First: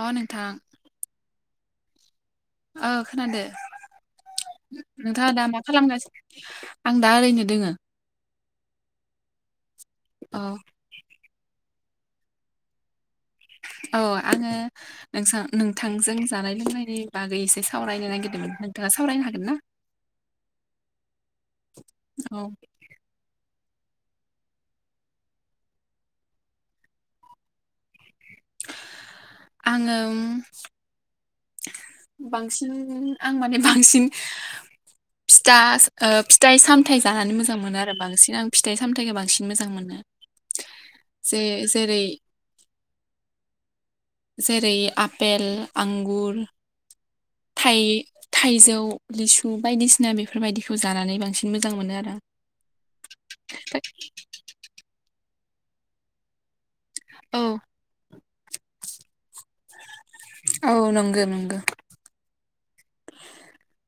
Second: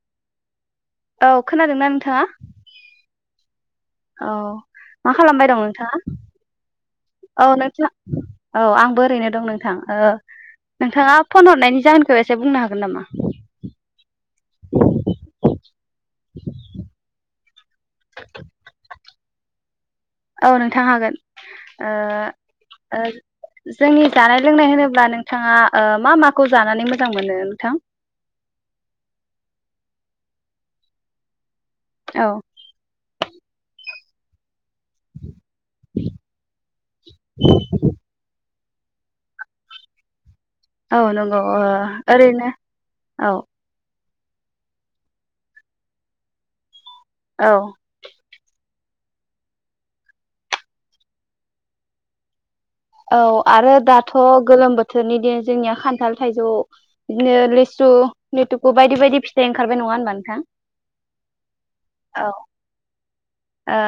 अ नोंथां औ खोनादों ना नोंथाङा ओ खोनादो औ नोंथाङा दा खालामबाय दं मा नोंथाङा खालामगासिनो आं दा ओरैनो औ दोङो नोंथां औ आंबोरैनो दं नोंथां औ नोंथाङा फन हरनायनि जाहोनखौ एसे बुंनो हागोन नामा औ आङो नोंसां नोंथांजों जानाय लोंनायनि बागै सावरायनो नागिरदोंमोन नोंथाङा सावरायनो हागोन ना औ नोंथां हागोन ओ औ ओ जोंनि दानाय लोंनाय होनोब्ला नोंथाङा मा माखौ जानानै मोजां मोनो नोंथां आङो औ बांसिन आं माने बांसिन फिथा फिथाइ सामथाइ जानानै मोजां मोनो आरो बांसिन आं फिस्थाइ सामथायाइखो बांसिन मोजां मोनो औ नंगौ जे ओ जेरै ओरैनो औ जेरै आपेल आंगुर औ [inaudible] थाइ थाइजौ लिसु बायदिसिना बेफोरबायदिखौ जानानै बांसिन मोजां मोनो आरो औ आरो दाथ' गोलोम बोथोरनि दिन। जोंनिया खान्थाल थाइजौ। बिदिनो औ लिसु लथुकु बायदि बायदि फिथाइ ओंखारबाय नङा होनबा नोंथाङ औ नंगौ नंगौ औ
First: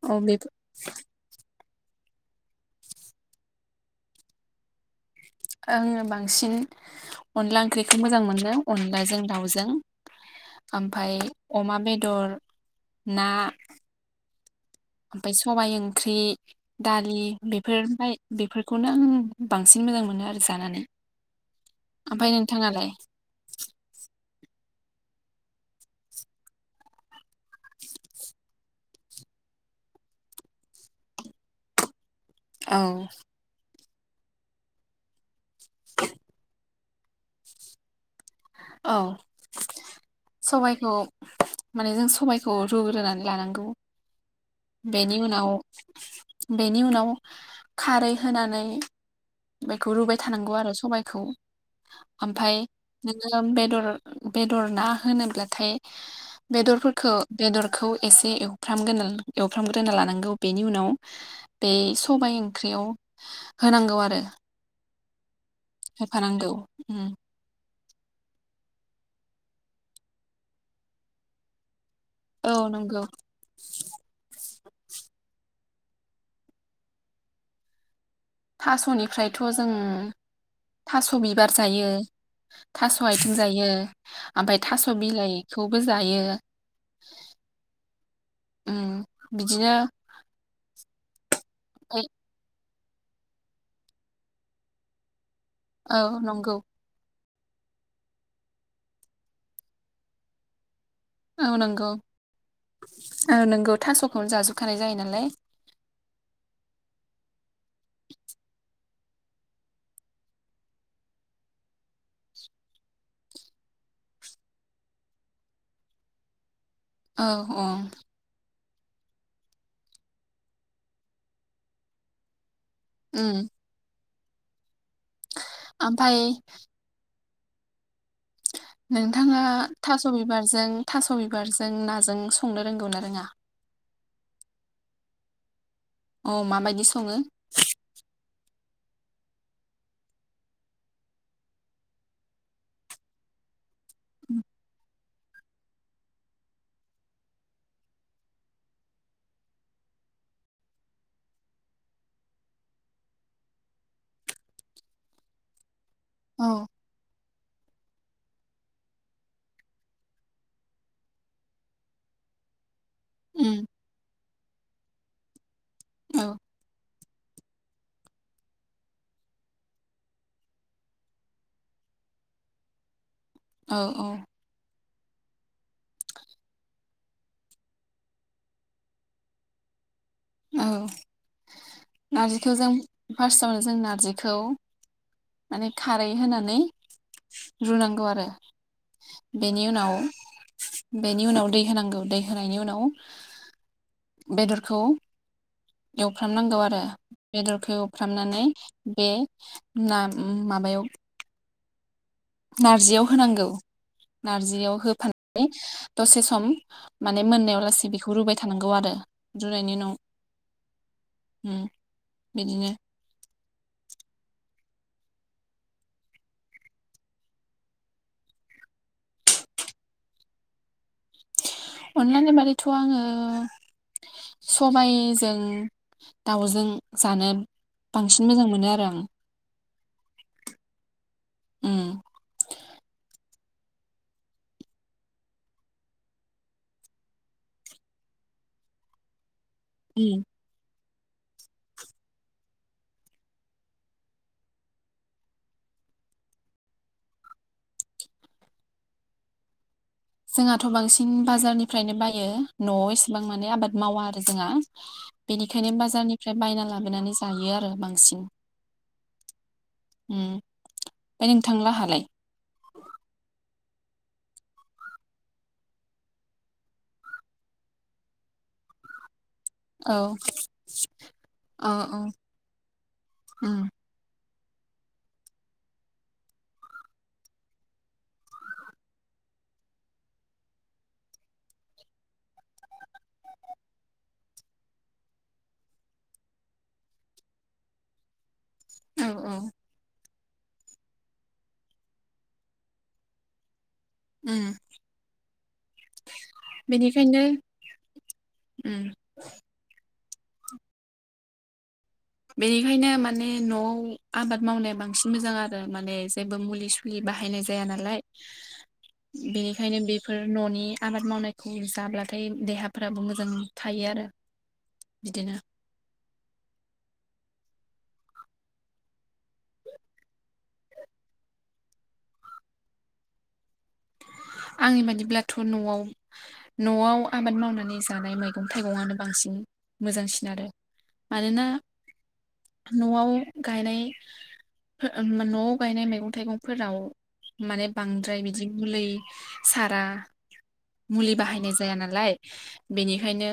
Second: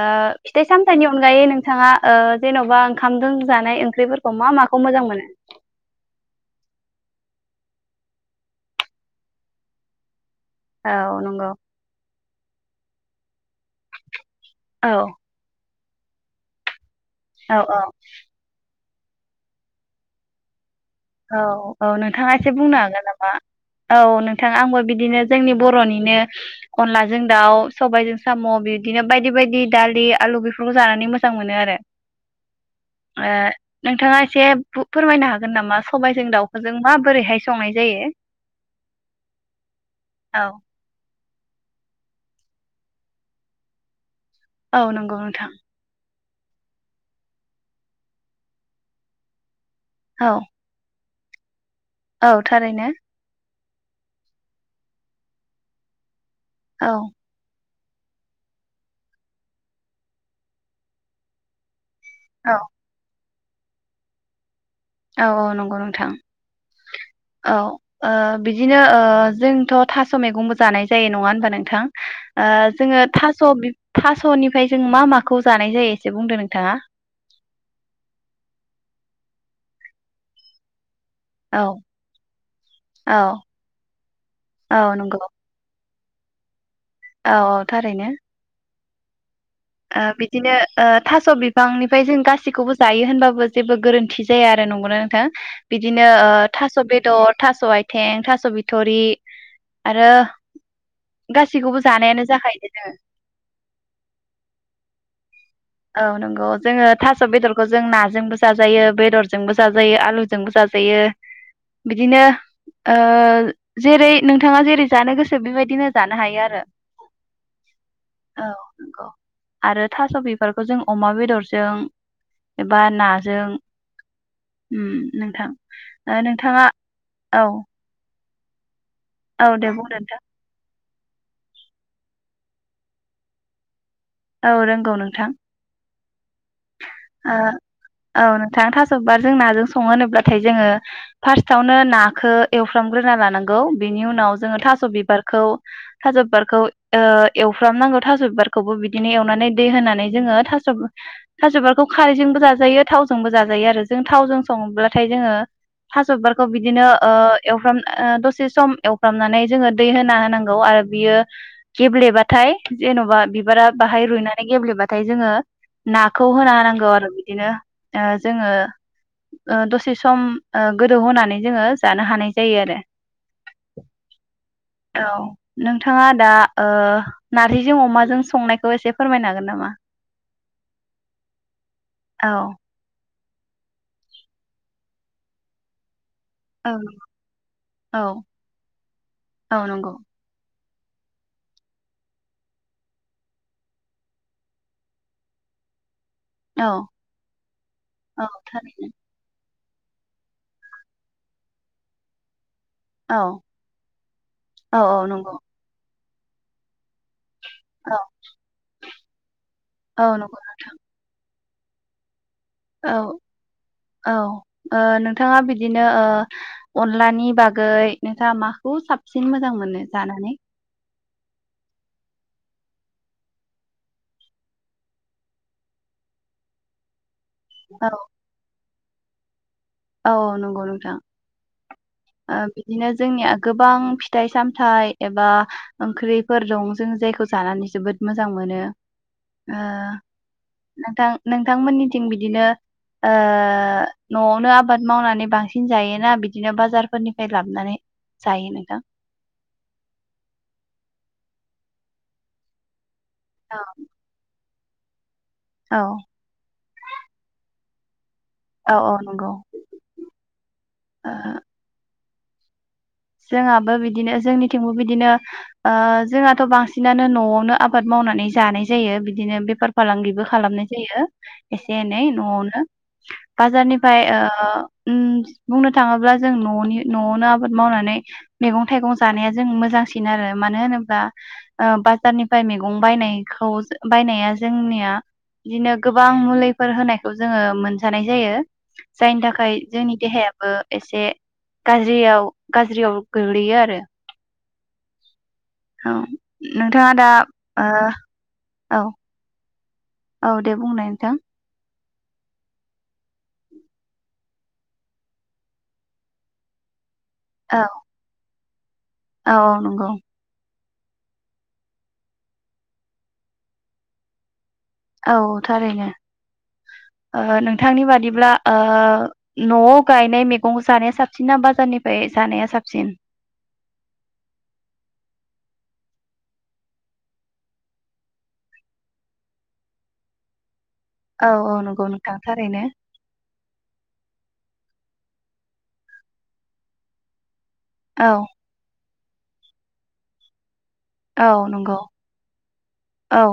औ बे फिथाइ सामथाइनि अनगायै नोंथ बिथाङा जेन'बा ओंखामजों जानाय। ओंख्रिफोरखौ मा माखौ मोजां मोनो आङो बांसिन अनला ओंख्रिखौ मोजां मोनो अनलाजों दाउजों। ओमफाय औ नंगौ अमा बेदर। ना। औ ओमफायय सबाय ओ ओंख्रि। दालि औ बेफोर औ ओफाय बेफोर। बेखौनो आं बांसिन मोजां मोनो आरो जानानै। औ औ ओमफाय नोंथाङा एसे बुंनो नोंथाङालाय हागोन नामा औ नों नथां आंबो बिदिनो जोंनि बर'निनो अनलाजों दाउ सबायजों साम' बिदिनो बायदि बायदि दालि आलु बेफोरखौ जानानै मोजां मोनो आरो। औ। ओ नोंथाङा एसे बु फोरमायनो हागोन नामा [inaudible] जों माबोरैहाय संनाय जायो औ औ सबायखौ माने जों सबायखौ रुग्रोनानै लानांगौ। औ नंगौ बेेनि उनाव नोंथां बेनि उनाव खारै होनानै बेखौ रुबाय औ थानांगौ आरो सबाय [inaudible] औ थारैनो। बेदर बेदर ना होनोब्लाथाय औ बेदरफोरखौ बेदर। खौ एसे एवफ्रामग्रोना एवफ्रामग्रोना लानांगौ बेनि उनाव बे सबायाइ औ ओंख्रियाव। होनांगौ आरो। औ औ नंगौ नोंथां होफानांगौ उम [inaudible] औ ओ बिदिनो ओ जोंथ' थास' मैगंबो जानाय जायो नङा होनबा नोंथां? ओ औ जोङो नंगौ थास' थास'निफ्राय जों मा माखौ जा नाय जायो एसे बुंदो नोंथाङा। थास'निफ्रायथ' जों थास' बिबार औ जायो, थास' औ आथिं जायो, ओमफ्राय औ थास' नंगौ बिलाइखौबो जो जायो औ औ थारैनो उम बिदिनो ओ बिदिनो ओ थास' बिफांनिफ्राय ओमफाय जों गासिखौबो जायो होनबाबो जेबो गोरोन्थि जाया आरो नंगौनो नोंथां? बिदिनो औ ओ नंगौ थास' बेदर थास' आथें, थास' बिथरि आरो औ गासैखौबो नंगौ जानायानो जाखायो जोङो। खानाय जायो नालाय। औ नंगौ जोङो थास' बेदरखौ जों नाजोंबो जाजायो बेदरजोंबो जाजायो आलुजोंबो जाजायो बिदिनो ओ जेरै नोंथाङा जेरै जानो गोसो बेबायदिनो जानो हायो आरो। औ औ औ नंगौ आरो थास' बि बारखौ जों अमा बेदरजों एबा उम नाजों उम नोंथां, ओ ओमफाय नोंथाङा औ नोंथाङा औ दे बुंदो थास' नोंथां बिबारजों थास' बिबारजों नाजों संनो रोंगौ ना रोङा? औ रोंगौ नोंथां। औ माबायदि स ओ, औ नो थां थास' बिबार जों नाजों सङो होनोब्लाथाय जोङो फार्स्टआवनो नाखौ एवफ्रामग्रोना लानांगौ। बेनि उनाव जोङो थास' बिबार खौ थास' बिबारखौ ओ एवफ्रामनांगौ थास'बारखौबो बिदिनो एवनानै दै होनानै जोङो थास' थास' बिबार खौ खारैजोंबो जाजायो थावजोंबो जाजायो आरो जों थावजों सङोब्लाथाय जोङो थास' बिबारखौ औ बिदिनो ओ एवफ्राम ओ दसे सम एवफ्रामनानै जोङो दै होना होनांगौ आरो बियो गेब्लेबाथाय जेन'बा उम बिबारा बाहाय रुनाय गेब्लेबाथाय जोङो औ नाखौ होना होनां औ आरो बिदिनो ओ जोङो दसे सम गोदौ होनानै जोङो जानो हानाय जायो आरो औ औ औ नोंथाङा दा ओ नारजिजों अमाजों संनायखौ एसे फोरमायनो हागोन नामा? औ औ नारजिथ' जों फार्स्टआवनो जों नारजिखौ माने खार रै होनानै रुनांगौ औ आरो औ बेनि नंगौ उनाव बेनि उनाव दै होनांगौ दै होनायनि उनाव बेदरखौ एवफ्रामनांगौ औ आरो बेदरखौ औ एवफ्रामनानै थारैनो बे ना माबायाव नारजियाव औ होनांगौ नारजियाव औ नंगौ होफानानै दसे सम मान ने मोननायाव लासै औ बेखौ थांग आरो रनायनि उनाव औ नंगौ हम बिदिनो औ औ ओ नोंथाङा बिदिनो ओ अनलानि बागै नोंथाङा माखौ साबसिन मोजां मोनो जानानै। अनलानि बादैथ' आङो सबायजों दाउजों जानो औ बांसिन मोजां मोनो आरो उम औ नंगौ नोंथां उम ओ बिदिनो जोंनि आ गोबां फिथाइ सामथाइ एबा ओंख्रिफोर दं जों जायखौ जानानै जोबोद मोजां मोनो। ओ उम नोंथां नोंथांमोननिथिं बिदिनो ओ न'आवनो आब बाद मावनानै बांसिन जायोना बिदिनो बाजारफोरनिफ्राय लाबोनानै जायो नोंथा? जोंहाथ' बांसिन बाजारनिफ्रायनो बायो न'वाव ए बां माने आबाद मावा आरो जोंहा। [inaudible] बेनिखायनो औ बाजारनिफ्राय बायना लाबोनानै जायो आरो बांसिन औ औ नंगौ उम ओमफ्राय नोंथांलाहालाय [inaudible] जोंहाबो बिदिनो जोंनिथिंबो बिदिनो ओ जोंहाथ' बांसिनानो न'आवनो आबाद मावनानै जानाय जायो। बि दिनो बेफार औ फालांगिबो खालामनाय जायो औ एसे औ एनै न'आवनो उम बाजारनिफ्राय ओ ओ उम बुंनो थाङोब्ला जों न'नि न'आवनो आबाद मावनानै मैगं थाइगं जानाया जों मोजांसिन आरो मानो होनोब्ला बाजारनिफ्राय मैगं बायनायखौ बायनाया जोंनिया बिदिनो गोबां मुलिफोर होनायखौ जोंङो मोनजानाय जायो औ जायनि औ थाखाय जोंनि देहाया एसे गाज्रियाव गोग्लैयो आरो ओ औ नोंथाङा दा ओ उम औ औ दे बुंनाय नोंथां बेनिखायनो माने न'आव आबाद मावनाया बांसिन मोजां आरो माने जेबो मुलि- बि बाहायनाय औ जाया नालाय औ औ बेनिखायनो नंगौ बेफोर न'नि आबाद मावनायखौ जाब्लाथाय देहाफ्राबो मोजां थायो आरो औ बिदिनो थारैनो ओ नोंथांनि बादिब्ला ओ न'आव गायनाय मैगं जानाया साबसिन ना बाजारनिफ्राय जानाया साबसिन? आंनि बादिब्लाथ' न'आव न'आव आबाद मावनानै जानाय मैगं थाइगंआनो बांसिन मोजांसिन आरो औ मानोना औ नंगौ नोंथां थारैनो न'आव गायनाय न'आव गायनाय मैगं थाइगंफोराव माने औ बांद्राय बिदि मुलै सारा मुलि औ बाहायनाय जाया नंगौ नालाय औ बेनिखायनो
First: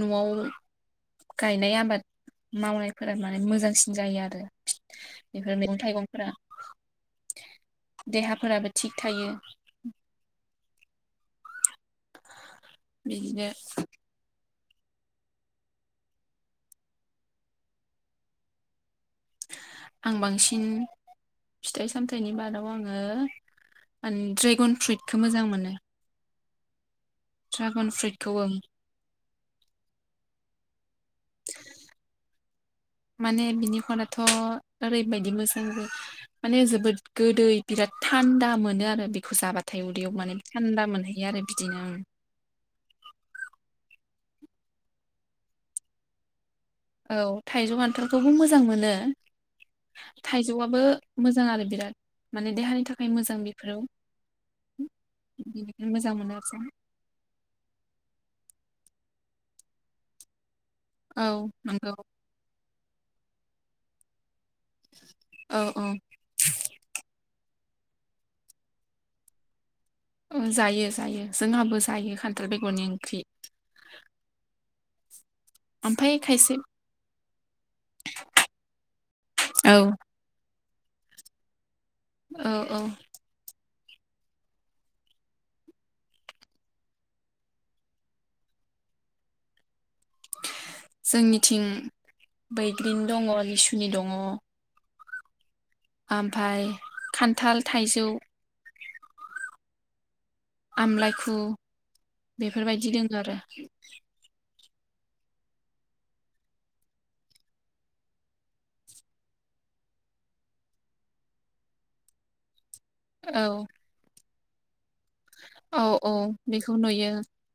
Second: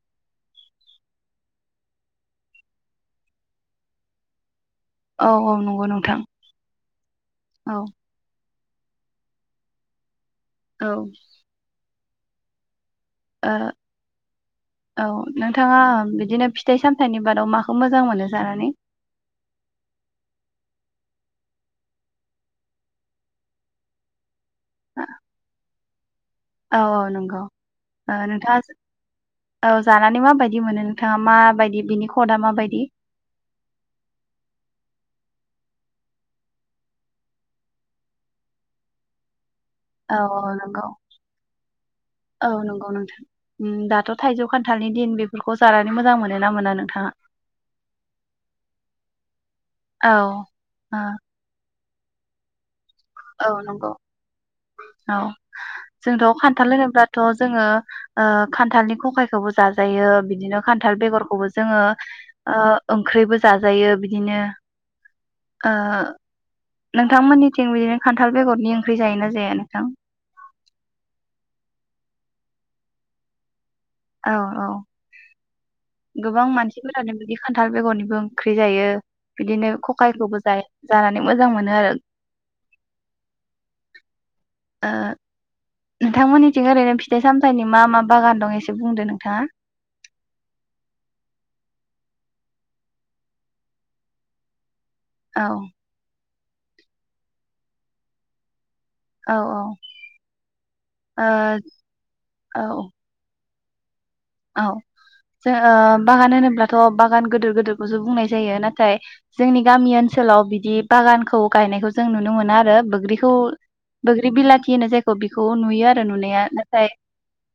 न'आव गायनाय आबाद मावनायफोरा माने मोजांसिन जायो आरो औ बेफोर औ मैगं नंगौ नोंथां थाइगंफोरा औ देहाफोराबो थिग थायो औ बिदिनो ओ औ नोंथाङा बिदिनो फिथाइ सामथाइनि बादाव माखौ मोजां मोनो जानानै? आं बांसिन फिथाइ सामथाइनि बादाव आङो आं द्रे गन फ्रुइटखौ मोजां मोनो औ औ नंगौ ड्रागन नोंथाङा ओ फ्रुइटखौ ओं नोंथाङा जे औ जानानै माबायदि मोनो नोंथाङा माबायदि बिनि खदा माबायदि? माने बिनि खनाथ' ओरैबायदि मोजां माने जोबोद गोदै बिराद थान्दा मोनो आरो बेखौ जाबा औ नंगौ आं औ नंगौ नोंथां दाथ' थाइजौ खान्थालनि दिन बेफोरखौ जानानै मोजां मोनोना मोना नोंथाङा? औ थाइजौ खान्थालखौबो मोजां मोनो औ थाइजौआबो ओ मोजां आरो बिराद माने देहानि थाख औ नंगौ औ बेनिखायनो मोजां मोनो जोंथ' आरो जों खान्थाल होनोब्लाथ' जोङो ओ खान्थालनि खखायखौबो जाजायो बिदिनो खान्थाल औ बेगरखौबो जोङो नंगौ ओ ओंख्रिबो जाजायो बिदिनो औ ओ औ नोंथांमोननि थिं बिदिनो खान्थाल बेगरनि ओंख्रि जायो ना जायानो? ओ जायो जायो जोंहाबो जायो खान्थाल बेगरनि ओंख्रि। औ औ। ओमफ्राय गोबां खायसे मानसिफोरानो बिदि खान्थाल बेगरनिबो ओंख्रि जायो, औ बिदिनो खकायखौबो जायो। जानानै मोजां मोनो आरो। औ औ। आ नोंथांमोननिथिं ओरैनो फिथाइ सामथाइनि मा मा बागान दं एसे बुंदो नोंथाङा? जोंनिथिं बैग्रिं दङ लिसु नि दङ। औ। आमफाय खान्थाल, थाइजौ औ औ। ओ आमलायखु बेफोरबायदि दोङो आरो। औ जों ओ बागान होनोब्लाथ' बागान गोदोर गोदोरखौसो बुंनाय जायो नाथाय जोंनि गामि ओनसोलाव बिदि बागानखौ गायनायखौ जों नुनो मोना आरो। बोग्रिखौ औ बोग्रि बैग्रि बिलाथि होनो जे बेखौ औ नुयो आरो औ नुनाया बेखौ नाथाय नुयो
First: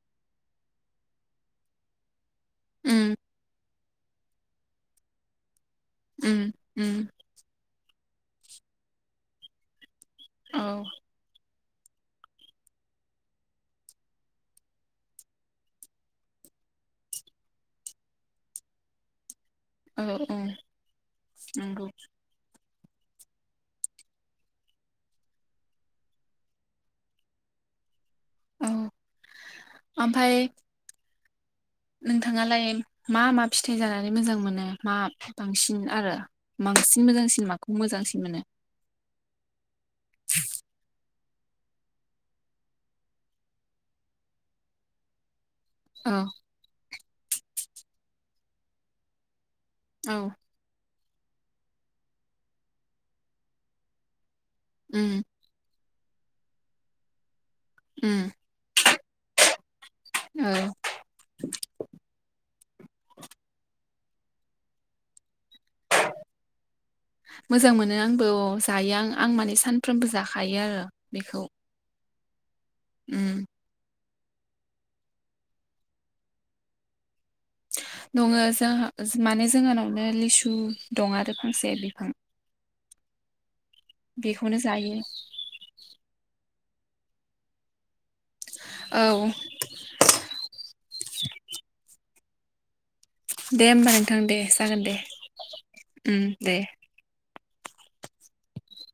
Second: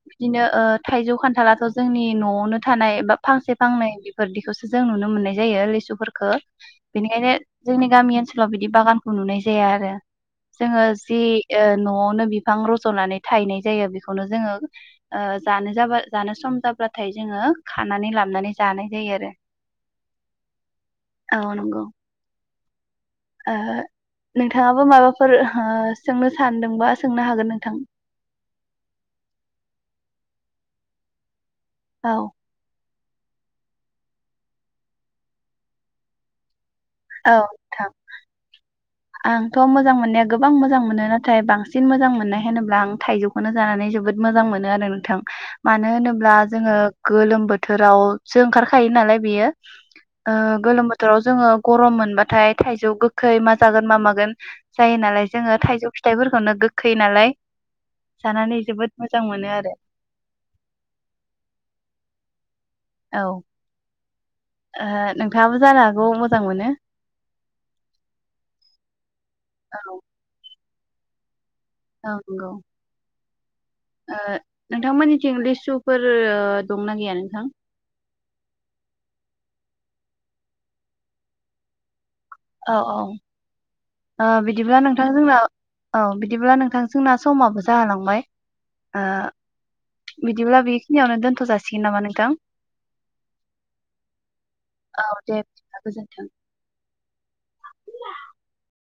बिदिनो ओ थाइजौ खान्थाला ओ जोंनि न' वावनो थानाय उम बा फांसे फांनै बेफोरदिखौसो जों नुनो मोननाय जायो लेसु बेफोरखो उम उम बेनिखायनो जोंनि गामि ओनसोलाव बिदि बागानखौ नुनाय जाया आरो। औ जोङो जि ओ न'आवनो बिफां रज'नानै थायनाय जायो बेखौनो जोङो ओ जानो जाबा जानो सम सम जाबाथाय जोङो खानानै लाबनानै जानाय जायो आरो। औ औ नंगौ। ओ नोंथाङाबो माबाफोर हो सोंनो सानदोंबा सोंनो हागोन नोंथां। औ ओमफाय औ नोंथाङालाय मा मा फिथाइ जानानै मोजां मोनो मा बांसिन आरो। बांसिन मोजां औ सिन माखौ नोंथां मोजांसिन मोनो? आंथ' मोजां मोननाया गोबां मोजां मोनो। नाथाय बांसिन मोजां मोननाय होनोब्ला आं थाइजौखौनो जानानै जोबोद मोजां मोनो आरो नोंथां। मानो औ होनोब्ला जोङो गोलोम बोथोरावसो ओंखारखायो नालाय बेयो औ ओ गोलोम बो थोराव जोङो गरम मोनबाथाय थाइजौ गोखै जागोन मा मागोन जायो उम नालाय जोङो थाइजौ फि थायफोरखौनो गोखै नालाय उम जानानै जोबोत मोजां मोनो आरो। औ औ ओ नों मोजां मोनो आंबो अ जायो आं। आं माने औ सानफ्रोमबो जाखायो आरो‌। बेखौ औ नंगौ उम ओ नोंथांमोननिथिं लिसुफोर दंना गैयानो दङो जोंहा माने जोंहानाव बियावनो लिसु दं आरो फांसे बिफां औ औ ओ बेखौनो बिदिब्ला जायो नोंथां जोंना औ बिदिब्ला नों थां जोंना समाबो जाहोलांबाय औ ओ बिदिब्ला बेखिनियावनो दोनथ' जासिगोन नामा नोंथां? दे होमबा नोंथां दे जागोन औ दे बिदिब्ला गोजोन्थों। उम दे [unintelligible]